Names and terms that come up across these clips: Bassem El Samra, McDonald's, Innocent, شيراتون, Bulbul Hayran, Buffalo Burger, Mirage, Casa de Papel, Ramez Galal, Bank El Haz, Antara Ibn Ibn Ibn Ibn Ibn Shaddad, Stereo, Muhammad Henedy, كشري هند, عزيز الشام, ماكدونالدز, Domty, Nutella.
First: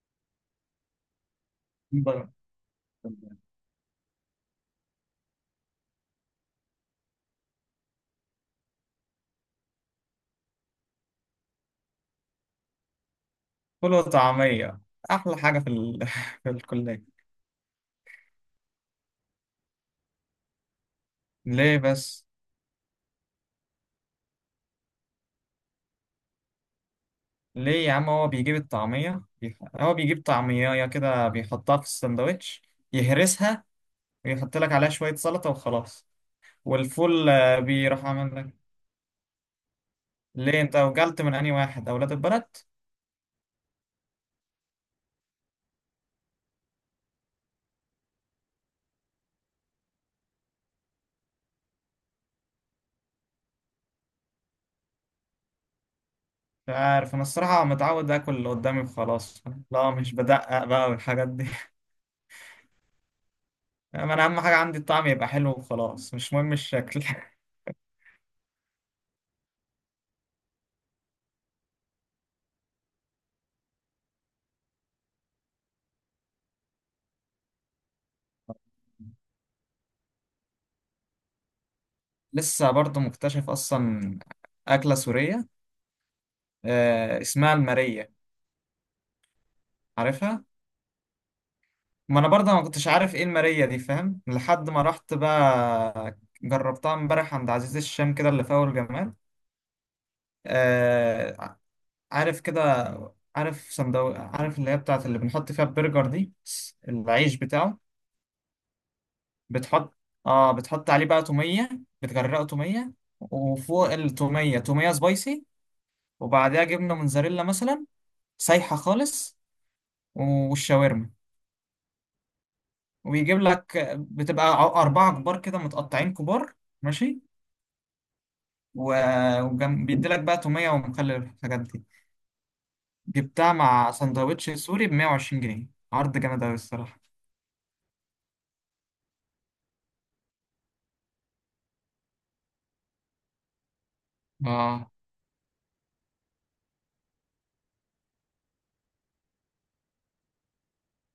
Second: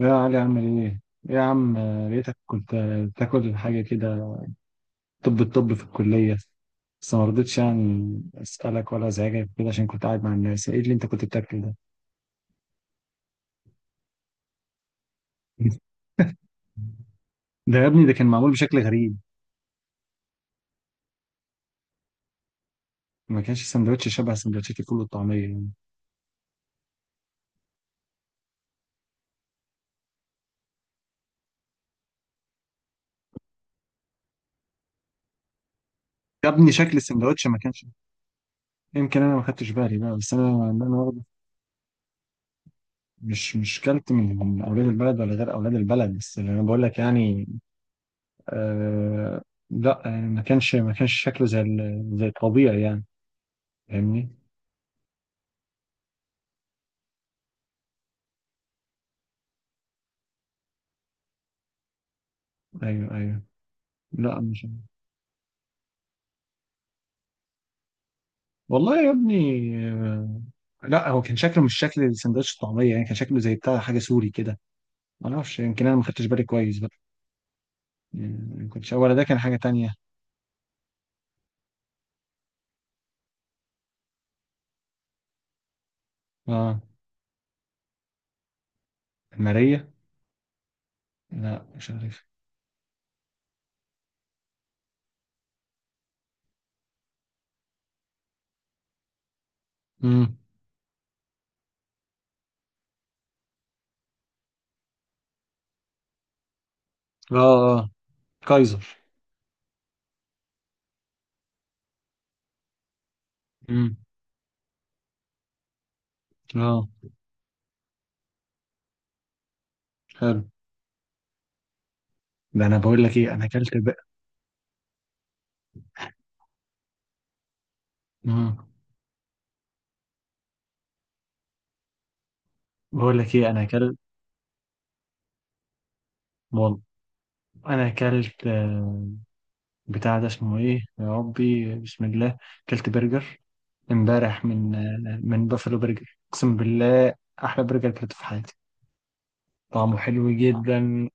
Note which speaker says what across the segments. Speaker 1: يا علي عامل ايه؟ إيه يا عم.
Speaker 2: بره.
Speaker 1: لقيتك كنت تاكل حاجة كده. طب الطب في الكلية. بس ما رضيتش يعني اسألك ولا ازعجك كده عشان كنت قاعد مع الناس. ايه اللي انت كنت بتاكله ده؟
Speaker 2: فول وطعمية، أحلى حاجة في الكلية.
Speaker 1: ده يا ابني ده كان معمول بشكل غريب.
Speaker 2: ليه بس؟
Speaker 1: ما كانش سندوتش شبه سندوتشات الفول والطعمية يعني.
Speaker 2: ليه يا عم، هو بيجيب الطعمية هو بيجيب طعمية كده بيحطها في السندوتش، يهرسها ويحط لك عليها شوية سلطة وخلاص.
Speaker 1: يا ابني شكل
Speaker 2: والفول
Speaker 1: السندوتش ما
Speaker 2: آه،
Speaker 1: كانش.
Speaker 2: بيروح عامل لك.
Speaker 1: يمكن انا ما خدتش بالي بقى، بس انا
Speaker 2: ليه أنت
Speaker 1: انا
Speaker 2: وجلت
Speaker 1: برضه
Speaker 2: من أنهي واحد أولاد البلد؟
Speaker 1: مش كلت من اولاد البلد ولا غير اولاد البلد، بس اللي انا بقول لك يعني. آه. لا يعني ما كانش شكله زي زي الطبيعي يعني. فاهمني؟
Speaker 2: مش عارف، أنا الصراحة متعود آكل اللي قدامي وخلاص. لا مش بدقق بقى والحاجات دي
Speaker 1: ايوه، ايوه.
Speaker 2: أنا
Speaker 1: لا
Speaker 2: أهم حاجة
Speaker 1: مش.
Speaker 2: عندي الطعم يبقى حلو وخلاص، مش مهم الشكل
Speaker 1: والله يا ابني. آه. لا هو كان شكله مش شكل سندوتش الطعميه يعني، كان شكله زي بتاع حاجه سوري كده. ما اعرفش، يمكن انا ما خدتش بالي كويس بقى. يعني ما كنتش، ولا ده كان حاجه تانية.
Speaker 2: لسه برضه مكتشف اصلا اكله سوريه.
Speaker 1: اه.
Speaker 2: آه اسمها الماريه.
Speaker 1: ماريه.
Speaker 2: عارفها.
Speaker 1: لا مش
Speaker 2: ما
Speaker 1: عارف.
Speaker 2: انا برضه ما كنتش عارف ايه الماريه دي، فاهم، لحد ما رحت بقى جربتها امبارح عند عزيز الشام كده اللي في اول جمال.
Speaker 1: امم.
Speaker 2: آه. عارف كده، عارف صندوق، عارف اللي هي بتاعت اللي بنحط فيها البرجر دي، العيش
Speaker 1: اه،
Speaker 2: بتاعه.
Speaker 1: اه. كايزر.
Speaker 2: بتحط، اه بتحط عليه بقى توميه، بتغرقه توميه، وفوق
Speaker 1: امم.
Speaker 2: التوميه توميه سبايسي، وبعدها
Speaker 1: اه.
Speaker 2: جبنه موتزاريلا مثلا، سايحه خالص،
Speaker 1: حلو.
Speaker 2: والشاورما.
Speaker 1: ده انا بقول لك ايه،
Speaker 2: ويجيب
Speaker 1: انا اكلت
Speaker 2: لك،
Speaker 1: بقى.
Speaker 2: بتبقى أربعة كبار كده، متقطعين كبار. ماشي.
Speaker 1: امم.
Speaker 2: وبيدي لك بقى تومية ومخلل والحاجات دي.
Speaker 1: بقول لك ايه
Speaker 2: جبتها
Speaker 1: انا
Speaker 2: مع
Speaker 1: اكلت.
Speaker 2: سندوتش سوري ب 120 جنيه، عرض جامد أوي
Speaker 1: والله
Speaker 2: الصراحة.
Speaker 1: انا اكلت بتاع ده اسمه ايه يا ربي بسم الله. اكلت برجر امبارح من
Speaker 2: اه،
Speaker 1: من بافلو برجر اقسم بالله. احلى برجر اكلته في حياتي. طعمه حلو جدا،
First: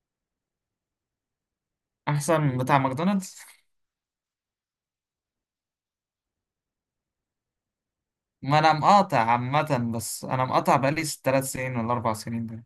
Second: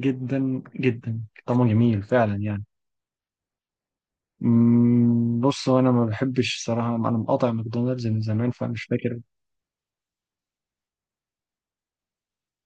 Speaker 1: جدا جدا طعمه جميل فعلا
Speaker 2: أحسن من
Speaker 1: يعني.
Speaker 2: بتاع ماكدونالدز.
Speaker 1: أمم، بص هو انا ما بحبش صراحه، انا مقاطع ماكدونالدز من زمان
Speaker 2: ما أنا
Speaker 1: فمش فاكر.
Speaker 2: مقاطع عامة، بس أنا مقاطع بقالي تلات سنين ولا أربع سنين ده.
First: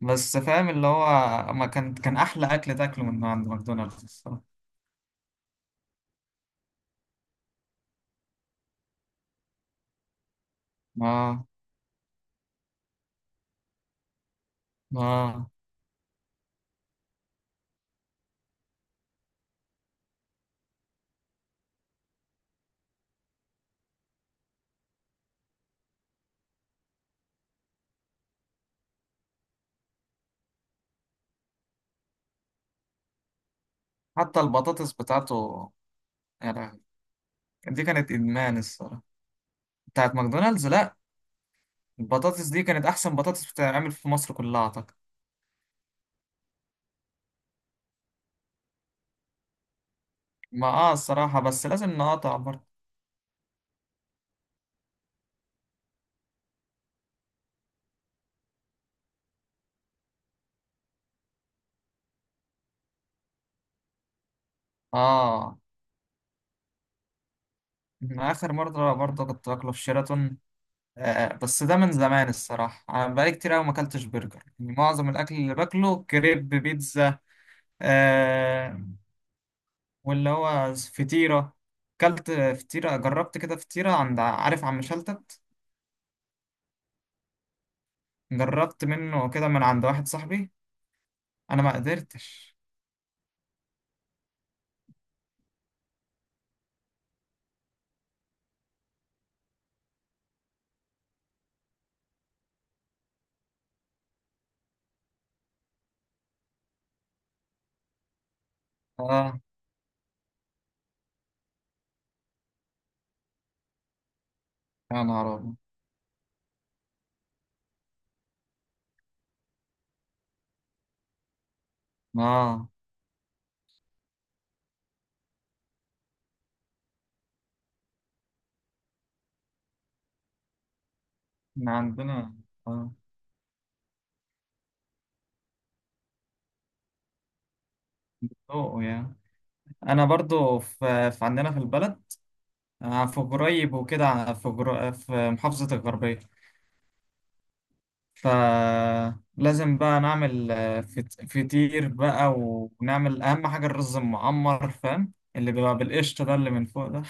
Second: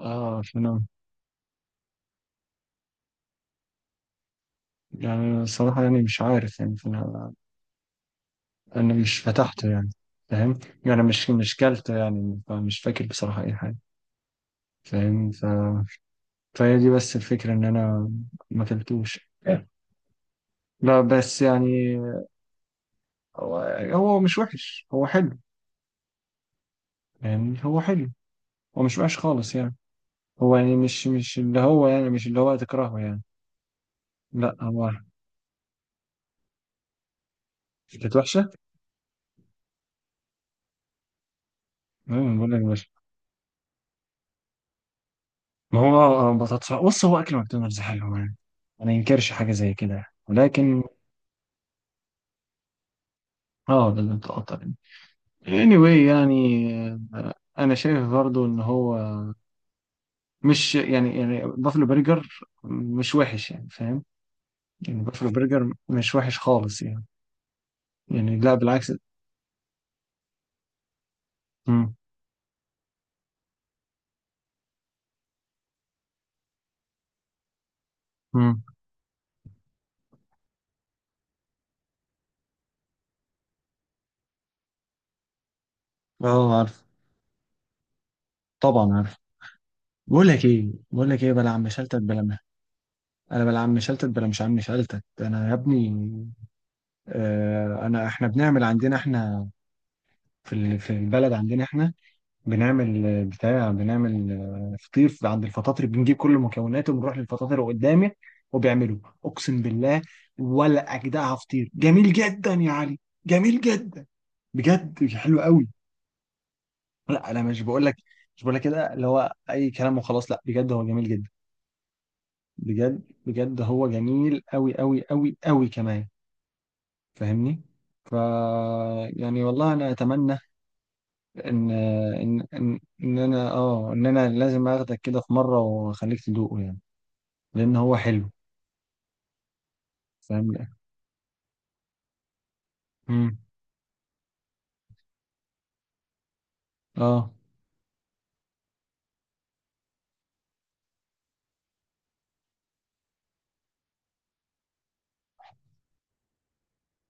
Speaker 2: بس فاهم
Speaker 1: فانا.
Speaker 2: اللي هو ما كان كان أحلى أكل تاكله من عند ماكدونالدز الصراحة.
Speaker 1: يعني صراحه يعني مش عارف يعني، فانا مش فتحته يعني. فاهم. يعني مش
Speaker 2: اه.
Speaker 1: مش كلته يعني فمش فاكر بصراحه اي حاجه. فاهم
Speaker 2: اه.
Speaker 1: فهي دي بس الفكره، ان انا ما كلتوش. لا بس يعني. هو هو مش وحش، هو حلو يعني. هو حلو. هو مش وحش خالص يعني. هو يعني مش اللي هو يعني مش اللي هو تكرهه يعني.
Speaker 2: حتى
Speaker 1: لا هو.
Speaker 2: البطاطس بتاعته، يعني دي كانت
Speaker 1: كانت وحشة.
Speaker 2: إدمان الصراحة، بتاعت ماكدونالدز. لا
Speaker 1: أمم،
Speaker 2: البطاطس
Speaker 1: بقول لك
Speaker 2: دي كانت
Speaker 1: مش.
Speaker 2: احسن بطاطس بتتعمل في مصر كلها اعتقد.
Speaker 1: ما هو بطاطس، بص هو أكل ماكدونالدز حلو يعني. ما ينكرش حاجة زي كده يعني،
Speaker 2: ما
Speaker 1: ولكن.
Speaker 2: اه الصراحه بس لازم نقاطع برضه.
Speaker 1: اه لازم تقطع يعني. anyway يعني. أنا شايف برضو إن هو مش يعني، يعني بافلو برجر مش وحش يعني فاهم. يعني بافلو
Speaker 2: اه.
Speaker 1: برجر مش وحش خالص يعني.
Speaker 2: انا
Speaker 1: يعني
Speaker 2: اخر
Speaker 1: لا بالعكس.
Speaker 2: مره برضه كنت باكله في شيراتون. آه. آه، بس ده من زمان الصراحه، انا بقالي كتير قوي ما اكلتش برجر، يعني معظم الاكل اللي باكله كريب بيتزا.
Speaker 1: مم.
Speaker 2: آه. واللي هو فطيره. اكلت فطيره، جربت كده فطيره عند عارف عم شلتت،
Speaker 1: اه عارف.
Speaker 2: جربت
Speaker 1: طبعا عارف.
Speaker 2: منه كده من عند واحد
Speaker 1: بقول لك
Speaker 2: صاحبي.
Speaker 1: ايه بقول لك ايه بلا
Speaker 2: انا
Speaker 1: عم
Speaker 2: ما
Speaker 1: شلتت بلا مه.
Speaker 2: قدرتش.
Speaker 1: انا بلا عم شلتت بلا مش عم شلتت. انا يا ابني آه انا، احنا بنعمل عندنا احنا، في في البلد عندنا احنا، بنعمل بتاع بنعمل فطير، عند الفطاطر بنجيب كل مكوناته ونروح للفطاطر قدامي وبيعملوه
Speaker 2: اه.
Speaker 1: اقسم بالله ولا اجدعها، فطير جميل جدا يا علي، جميل جدا،
Speaker 2: يا
Speaker 1: بجد
Speaker 2: نهار
Speaker 1: حلو
Speaker 2: أبيض.
Speaker 1: قوي. لا انا مش بقول لك، مش بقول لك كده اللي هو اي كلام وخلاص، لا بجد هو جميل جدا،
Speaker 2: اه
Speaker 1: بجد بجد هو جميل أوي أوي أوي أوي كمان، فاهمني؟ ف يعني والله انا اتمنى ان
Speaker 2: احنا عندنا.
Speaker 1: ان ان,
Speaker 2: اه،
Speaker 1: إن انا اه ان انا لازم اخدك كده في مره واخليك تدوقه يعني، لان هو حلو.
Speaker 2: ذوق يعني. انا برضو
Speaker 1: فاهم.
Speaker 2: في عندنا في البلد، آه، في
Speaker 1: امم.
Speaker 2: قريب وكده في في محافظة الغربية.
Speaker 1: اه.
Speaker 2: فلازم بقى نعمل آه، فطير بقى، ونعمل اهم حاجة الرز المعمر، فاهم، اللي بيبقى بالقشطة ده اللي من فوق ده.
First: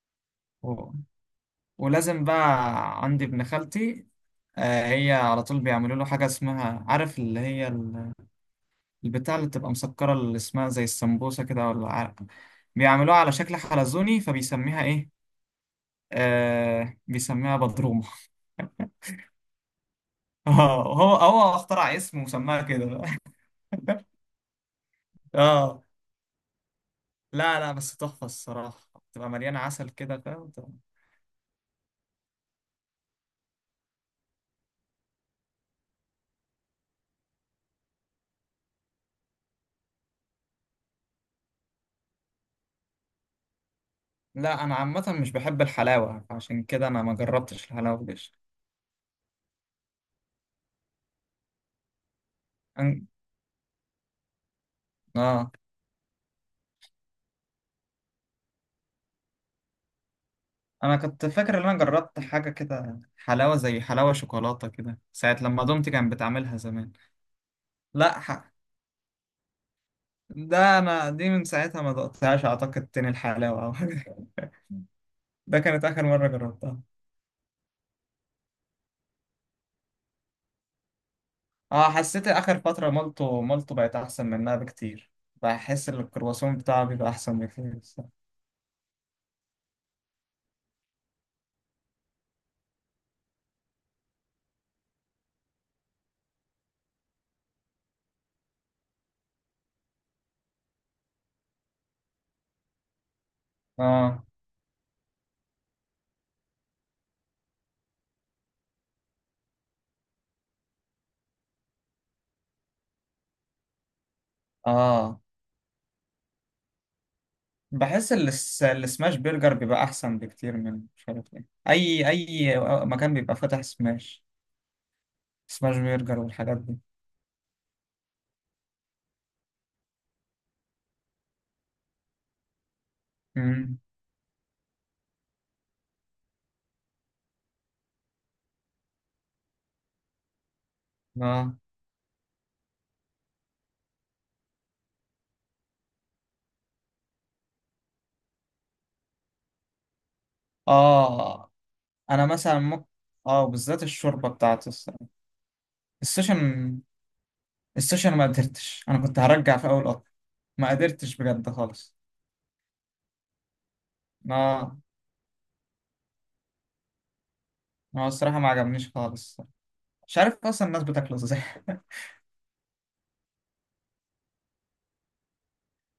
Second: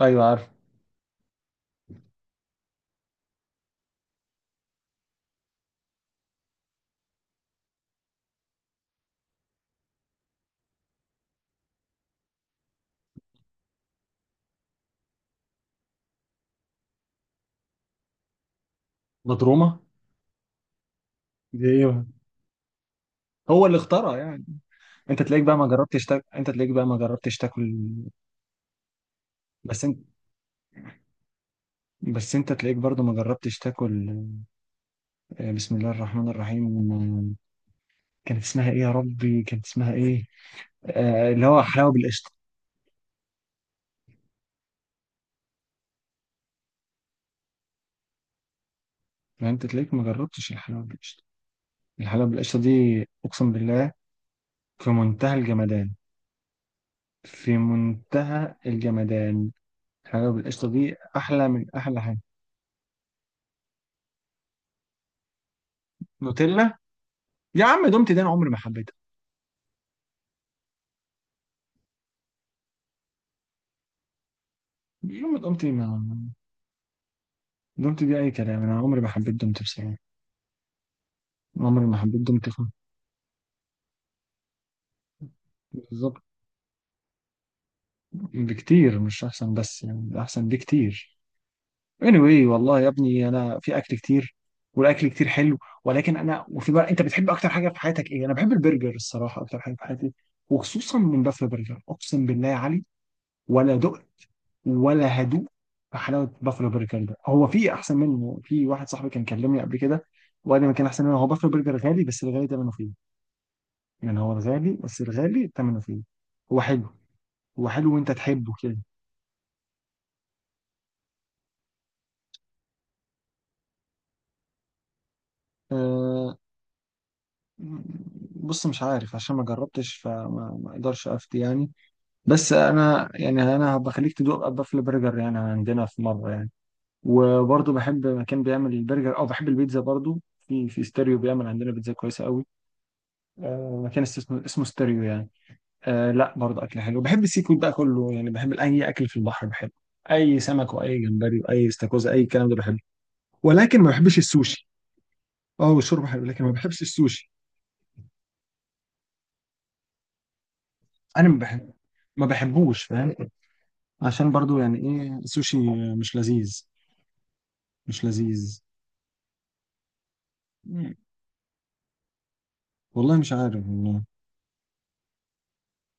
Speaker 1: ايوه عارف.
Speaker 2: و... ولازم بقى عندي ابن خالتي، آه، هي على طول بيعملوا له حاجة اسمها، عارف اللي هي البتاع اللي بتبقى مسكرة اللي اسمها زي السمبوسة كده ولا عرق، بيعملوها على شكل حلزوني فبيسميها ايه، آه بيسميها بدرومة
Speaker 1: مضرومه.
Speaker 2: اه هو
Speaker 1: دي
Speaker 2: اخترع
Speaker 1: إيه؟
Speaker 2: اسم وسماها كده بقى.
Speaker 1: هو اللي اخترع يعني. انت تلاقيك بقى ما
Speaker 2: اه.
Speaker 1: جربتش تاكل، انت تلاقيك بقى ما جربتش
Speaker 2: لا لا
Speaker 1: تاكل.
Speaker 2: بس تحفة الصراحة، بتبقى مليانة
Speaker 1: بس
Speaker 2: عسل
Speaker 1: انت
Speaker 2: كده فاهم.
Speaker 1: بس انت تلاقيك برضو ما جربتش تاكل. بسم الله الرحمن الرحيم. كانت اسمها ايه يا ربي، كانت اسمها ايه. اللي هو حلاوه بالقشطه.
Speaker 2: لا انا عامة مش بحب الحلاوة، عشان كده انا ما جربتش الحلاوة دي.
Speaker 1: يعني انت تلاقيك ما جربتش الحلاوه بالقشطه. الحلاوه بالقشطه دي
Speaker 2: أن...
Speaker 1: اقسم بالله في منتهى
Speaker 2: اه
Speaker 1: الجمدان، في منتهى الجمدان. الحلاوه بالقشطه دي
Speaker 2: انا كنت
Speaker 1: احلى
Speaker 2: فاكر ان
Speaker 1: من
Speaker 2: انا
Speaker 1: احلى حاجه.
Speaker 2: جربت حاجة كده حلاوة، زي حلاوة شوكولاتة كده، ساعة لما دومتي كانت بتعملها
Speaker 1: نوتيلا.
Speaker 2: زمان.
Speaker 1: يا عم دومتي دي
Speaker 2: لا
Speaker 1: انا عمري ما حبيتها.
Speaker 2: ده انا دي من ساعتها ما دقتهاش اعتقد تاني الحلاوه او حاجه.
Speaker 1: يوم
Speaker 2: ده
Speaker 1: دومتي
Speaker 2: كانت
Speaker 1: ما.
Speaker 2: اخر مره جربتها.
Speaker 1: دومتي دي اي كلام، انا عمري ما حبيت دومتي بصراحه، عمري
Speaker 2: اه
Speaker 1: ما حبيت
Speaker 2: حسيت
Speaker 1: دومتي
Speaker 2: اخر
Speaker 1: خالص.
Speaker 2: فتره مالتو بقت احسن منها بكتير. بحس ان
Speaker 1: بالظبط.
Speaker 2: الكرواسون بتاعه بيبقى احسن بكتير الصراحة.
Speaker 1: بكتير، مش احسن بس يعني احسن بكتير. anyway والله يا ابني انا، في اكل كتير والاكل كتير حلو، ولكن انا وفي بقى، انت بتحب اكتر حاجه في حياتك ايه؟ انا بحب البرجر الصراحه اكتر حاجه في حياتي، وخصوصا من بافلو برجر اقسم بالله يا علي، ولا دقت
Speaker 2: اه.
Speaker 1: ولا هدوء في حلاوه بافلو برجر ده. هو في احسن منه، في واحد صاحبي كان كلمني قبل كده وقال لي ما كان احسن منه، هو بافلو برجر غالي بس الغالي ثمنه فيه. يعني هو الغالي بس
Speaker 2: اه
Speaker 1: الغالي ثمنه فيه. هو حلو. هو حلو وانت
Speaker 2: بحس
Speaker 1: تحبه كده.
Speaker 2: السماش برجر بيبقى احسن بكتير من مش عارف ايه اي مكان بيبقى فاتح سماش، سماش برجر
Speaker 1: آه،
Speaker 2: والحاجات دي.
Speaker 1: بص مش عارف عشان ما جربتش، فما ما اقدرش افتي يعني. بس انا يعني، انا
Speaker 2: امم.
Speaker 1: بخليك تدوق بافل برجر يعني عندنا في مره يعني. وبرضه بحب مكان بيعمل البرجر، او بحب البيتزا برضه. في ستيريو بيعمل
Speaker 2: اه.
Speaker 1: عندنا بيتزا كويسه قوي. مكان اسمه ستيريو يعني. لا برضه اكل حلو، بحب السي فود بقى كله يعني، بحب اي اكل في البحر بحبه. اي سمك واي جمبري
Speaker 2: اه
Speaker 1: واي استاكوزا اي
Speaker 2: انا
Speaker 1: الكلام ده
Speaker 2: مثلا
Speaker 1: بحبه.
Speaker 2: ممكن، اه
Speaker 1: ولكن
Speaker 2: بالذات
Speaker 1: ما بحبش
Speaker 2: الشوربه
Speaker 1: السوشي.
Speaker 2: بتاعته الصراحة.
Speaker 1: اه والشوربه حلو لكن ما
Speaker 2: السوشن،
Speaker 1: بحبش السوشي.
Speaker 2: السوشيال ما قدرتش، انا كنت هرجع في اول قطر، ما قدرتش
Speaker 1: انا ما
Speaker 2: بجد
Speaker 1: بحب
Speaker 2: خالص.
Speaker 1: ما بحبوش فاهم، عشان برضو
Speaker 2: ما،
Speaker 1: يعني ايه السوشي، مش لذيذ
Speaker 2: ما
Speaker 1: مش
Speaker 2: هو الصراحه ما
Speaker 1: لذيذ.
Speaker 2: عجبنيش خالص، مش عارف اصلا الناس
Speaker 1: مم.
Speaker 2: بتاكله ازاي
Speaker 1: والله مش عارف والله،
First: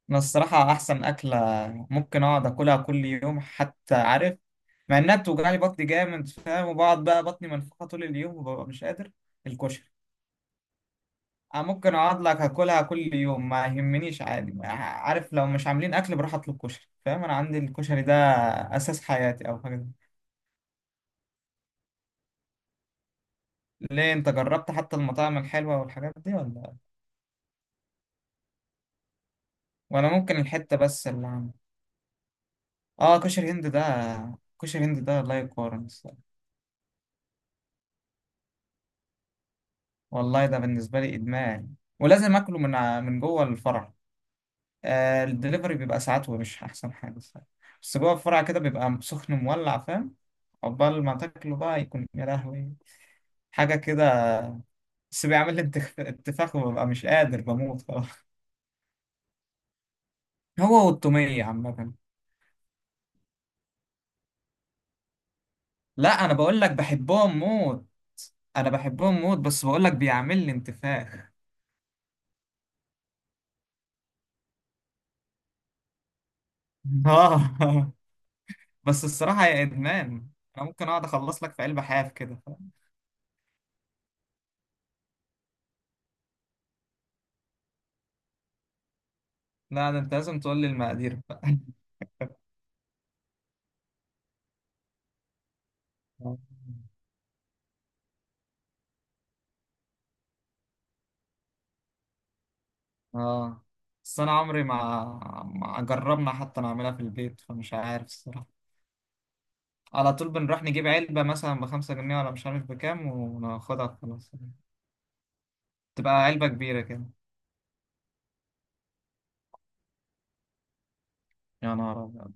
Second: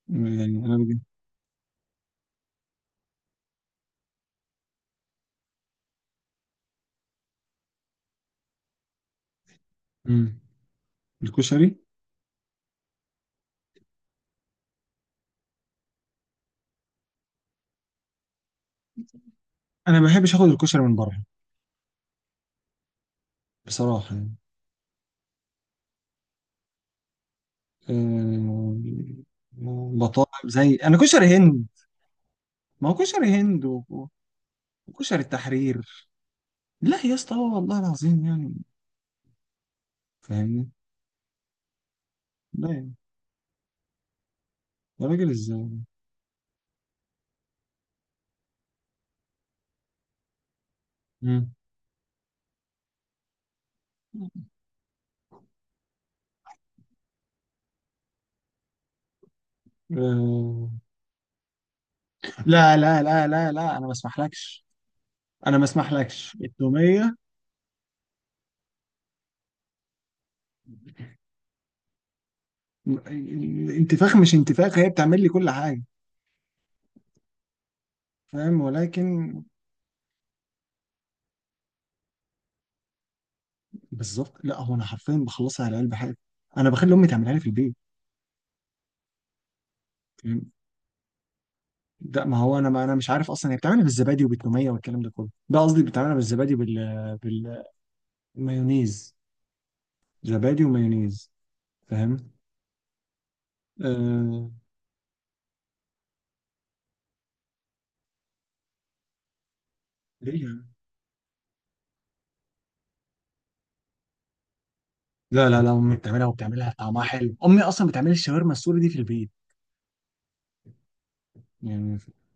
Speaker 2: انا
Speaker 1: يعني
Speaker 2: الصراحه
Speaker 1: انا بجد.
Speaker 2: احسن اكله ممكن اقعد اكلها كل يوم حتى، عارف، مع انها بتوجعلي بطني جامد فاهم وبقعد بقى بطني منفوخه طول اليوم وببقى مش قادر، الكشري.
Speaker 1: مم.
Speaker 2: أنا
Speaker 1: الكشري.
Speaker 2: ممكن اقعد لك اكلها كل يوم ما يهمنيش عادي، عارف، لو مش عاملين اكل بروح اطلب كشري فاهم، انا عندي الكشري ده اساس حياتي او حاجه.
Speaker 1: انا ما بحبش اخد الكشري من بره
Speaker 2: ليه
Speaker 1: بصراحه
Speaker 2: انت
Speaker 1: يعني.
Speaker 2: جربت حتى المطاعم الحلوة والحاجات دي ولا،
Speaker 1: أه...
Speaker 2: ولا
Speaker 1: بطاطا
Speaker 2: ممكن
Speaker 1: زي
Speaker 2: الحتة
Speaker 1: انا
Speaker 2: بس اللي
Speaker 1: كشري
Speaker 2: عندك؟
Speaker 1: هند، ما هو
Speaker 2: اه
Speaker 1: كشري
Speaker 2: كشري
Speaker 1: هند
Speaker 2: هند ده، كشري هند
Speaker 1: وكشري
Speaker 2: ده لا يقارن
Speaker 1: التحرير.
Speaker 2: الصراحة.
Speaker 1: لا يا اسطى، هو والله العظيم يعني
Speaker 2: والله ده
Speaker 1: فاهمني.
Speaker 2: بالنسبة لي إدمان، ولازم آكله
Speaker 1: لا يعني.
Speaker 2: من جوه الفرع.
Speaker 1: يا
Speaker 2: آه
Speaker 1: راجل ازاي؟
Speaker 2: الدليفري بيبقى ساعات ومش أحسن حاجة الصراحة. بس جوه الفرع كده بيبقى سخن مولع فاهم، عقبال ما
Speaker 1: مم.
Speaker 2: تاكله بقى يكون يا لهوي حاجة كده. بس بيعمل لي انتفاخ وببقى مش قادر بموت خلاص.
Speaker 1: أه...
Speaker 2: هو والتومية عامة.
Speaker 1: لا لا لا لا لا انا ما اسمحلكش، انا ما
Speaker 2: لا انا
Speaker 1: اسمحلكش
Speaker 2: بقول لك
Speaker 1: التوميه.
Speaker 2: بحبهم موت، انا بحبهم موت، بس بقول لك بيعمل لي انتفاخ
Speaker 1: الانتفاخ، مش انتفاخ هي بتعمل لي كل حاجه.
Speaker 2: اه
Speaker 1: فاهم.
Speaker 2: بس
Speaker 1: ولكن
Speaker 2: الصراحه يا ادمان، انا ممكن اقعد اخلص لك في قلب حاف كده.
Speaker 1: بالظبط لا هو، انا حرفيا بخلصها على قلب حاجه. انا بخلي امي تعملها لي في البيت.
Speaker 2: لا ده انت لازم
Speaker 1: فاهم؟
Speaker 2: تقول لي المقادير بقى
Speaker 1: ده ما هو انا ما انا مش عارف اصلا، هي بتعملها بالزبادي وبالتوميه والكلام ده كله، ده قصدي بتعملها بالزبادي وبال بالمايونيز. زبادي ومايونيز. فاهم.
Speaker 2: اه بس انا
Speaker 1: آه...
Speaker 2: عمري ما، ما جربنا حتى نعملها في البيت فمش عارف الصراحه، على طول
Speaker 1: ليه
Speaker 2: بنروح
Speaker 1: يعني؟
Speaker 2: نجيب علبه مثلا ب 5 جنيه ولا مش عارف بكام وناخدها خلاص.
Speaker 1: لا لا لا، امي
Speaker 2: تبقى
Speaker 1: بتعملها
Speaker 2: علبه
Speaker 1: وبتعملها
Speaker 2: كبيره كده.
Speaker 1: طعمها حلو، امي اصلا بتعمل الشاورما السوري دي في البيت
Speaker 2: يا
Speaker 1: يعني.
Speaker 2: نهار ابيض.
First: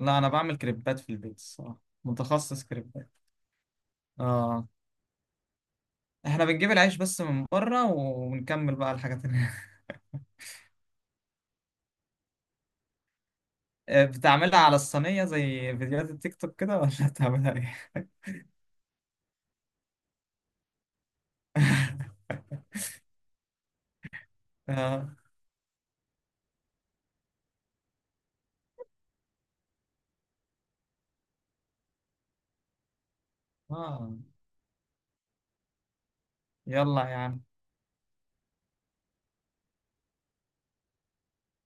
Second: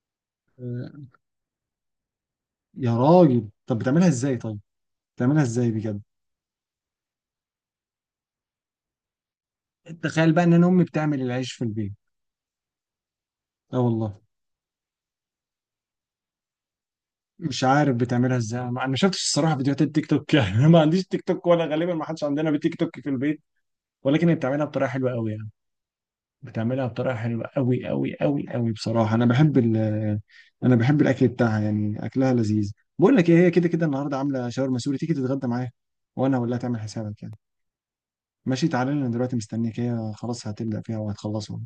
Speaker 2: لا انا بعمل كريبات في
Speaker 1: آه...
Speaker 2: البيت الصراحه، متخصص
Speaker 1: يا
Speaker 2: كريبات.
Speaker 1: راجل طب بتعملها ازاي طيب،
Speaker 2: اه
Speaker 1: بتعملها ازاي بجد.
Speaker 2: احنا بنجيب العيش بس من بره ونكمل بقى الحاجات اللي
Speaker 1: تخيل بقى ان انا امي بتعمل العيش في البيت. اه
Speaker 2: آه،
Speaker 1: والله.
Speaker 2: بتعملها على الصينية زي فيديوهات التيك توك كده، ولا بتعملها
Speaker 1: مش عارف
Speaker 2: ايه؟
Speaker 1: بتعملها ازاي. انا ما أنا ما شفتش الصراحه فيديوهات التيك توك يعني. أنا ما عنديش تيك توك، ولا غالبا ما حدش عندنا بتيك توك في البيت. ولكن هي بتعملها بطريقه حلوه
Speaker 2: اه.
Speaker 1: قوي يعني، بتعملها بطريقه حلوه قوي قوي قوي قوي بصراحه. انا بحب ال، انا بحب الاكل بتاعها يعني، اكلها لذيذ. بقول لك ايه، هي كده كده
Speaker 2: اه.
Speaker 1: النهارده عامله شاورما سوري، تيجي تتغدى معايا؟ وانا هقول لها تعمل
Speaker 2: يلا يا
Speaker 1: حسابك يعني.
Speaker 2: عم.
Speaker 1: ماشي تعالى لي، انا دلوقتي مستنيك، هي خلاص هتبدا فيها وهتخلصها.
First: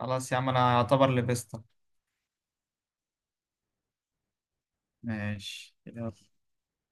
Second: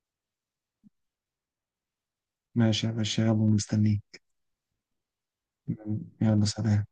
Speaker 2: خلاص يا عم انا اعتبر لبستك.
Speaker 1: ماشي يا باشا يلا مستنيك.
Speaker 2: ماشي يلا.
Speaker 1: يلا سلام.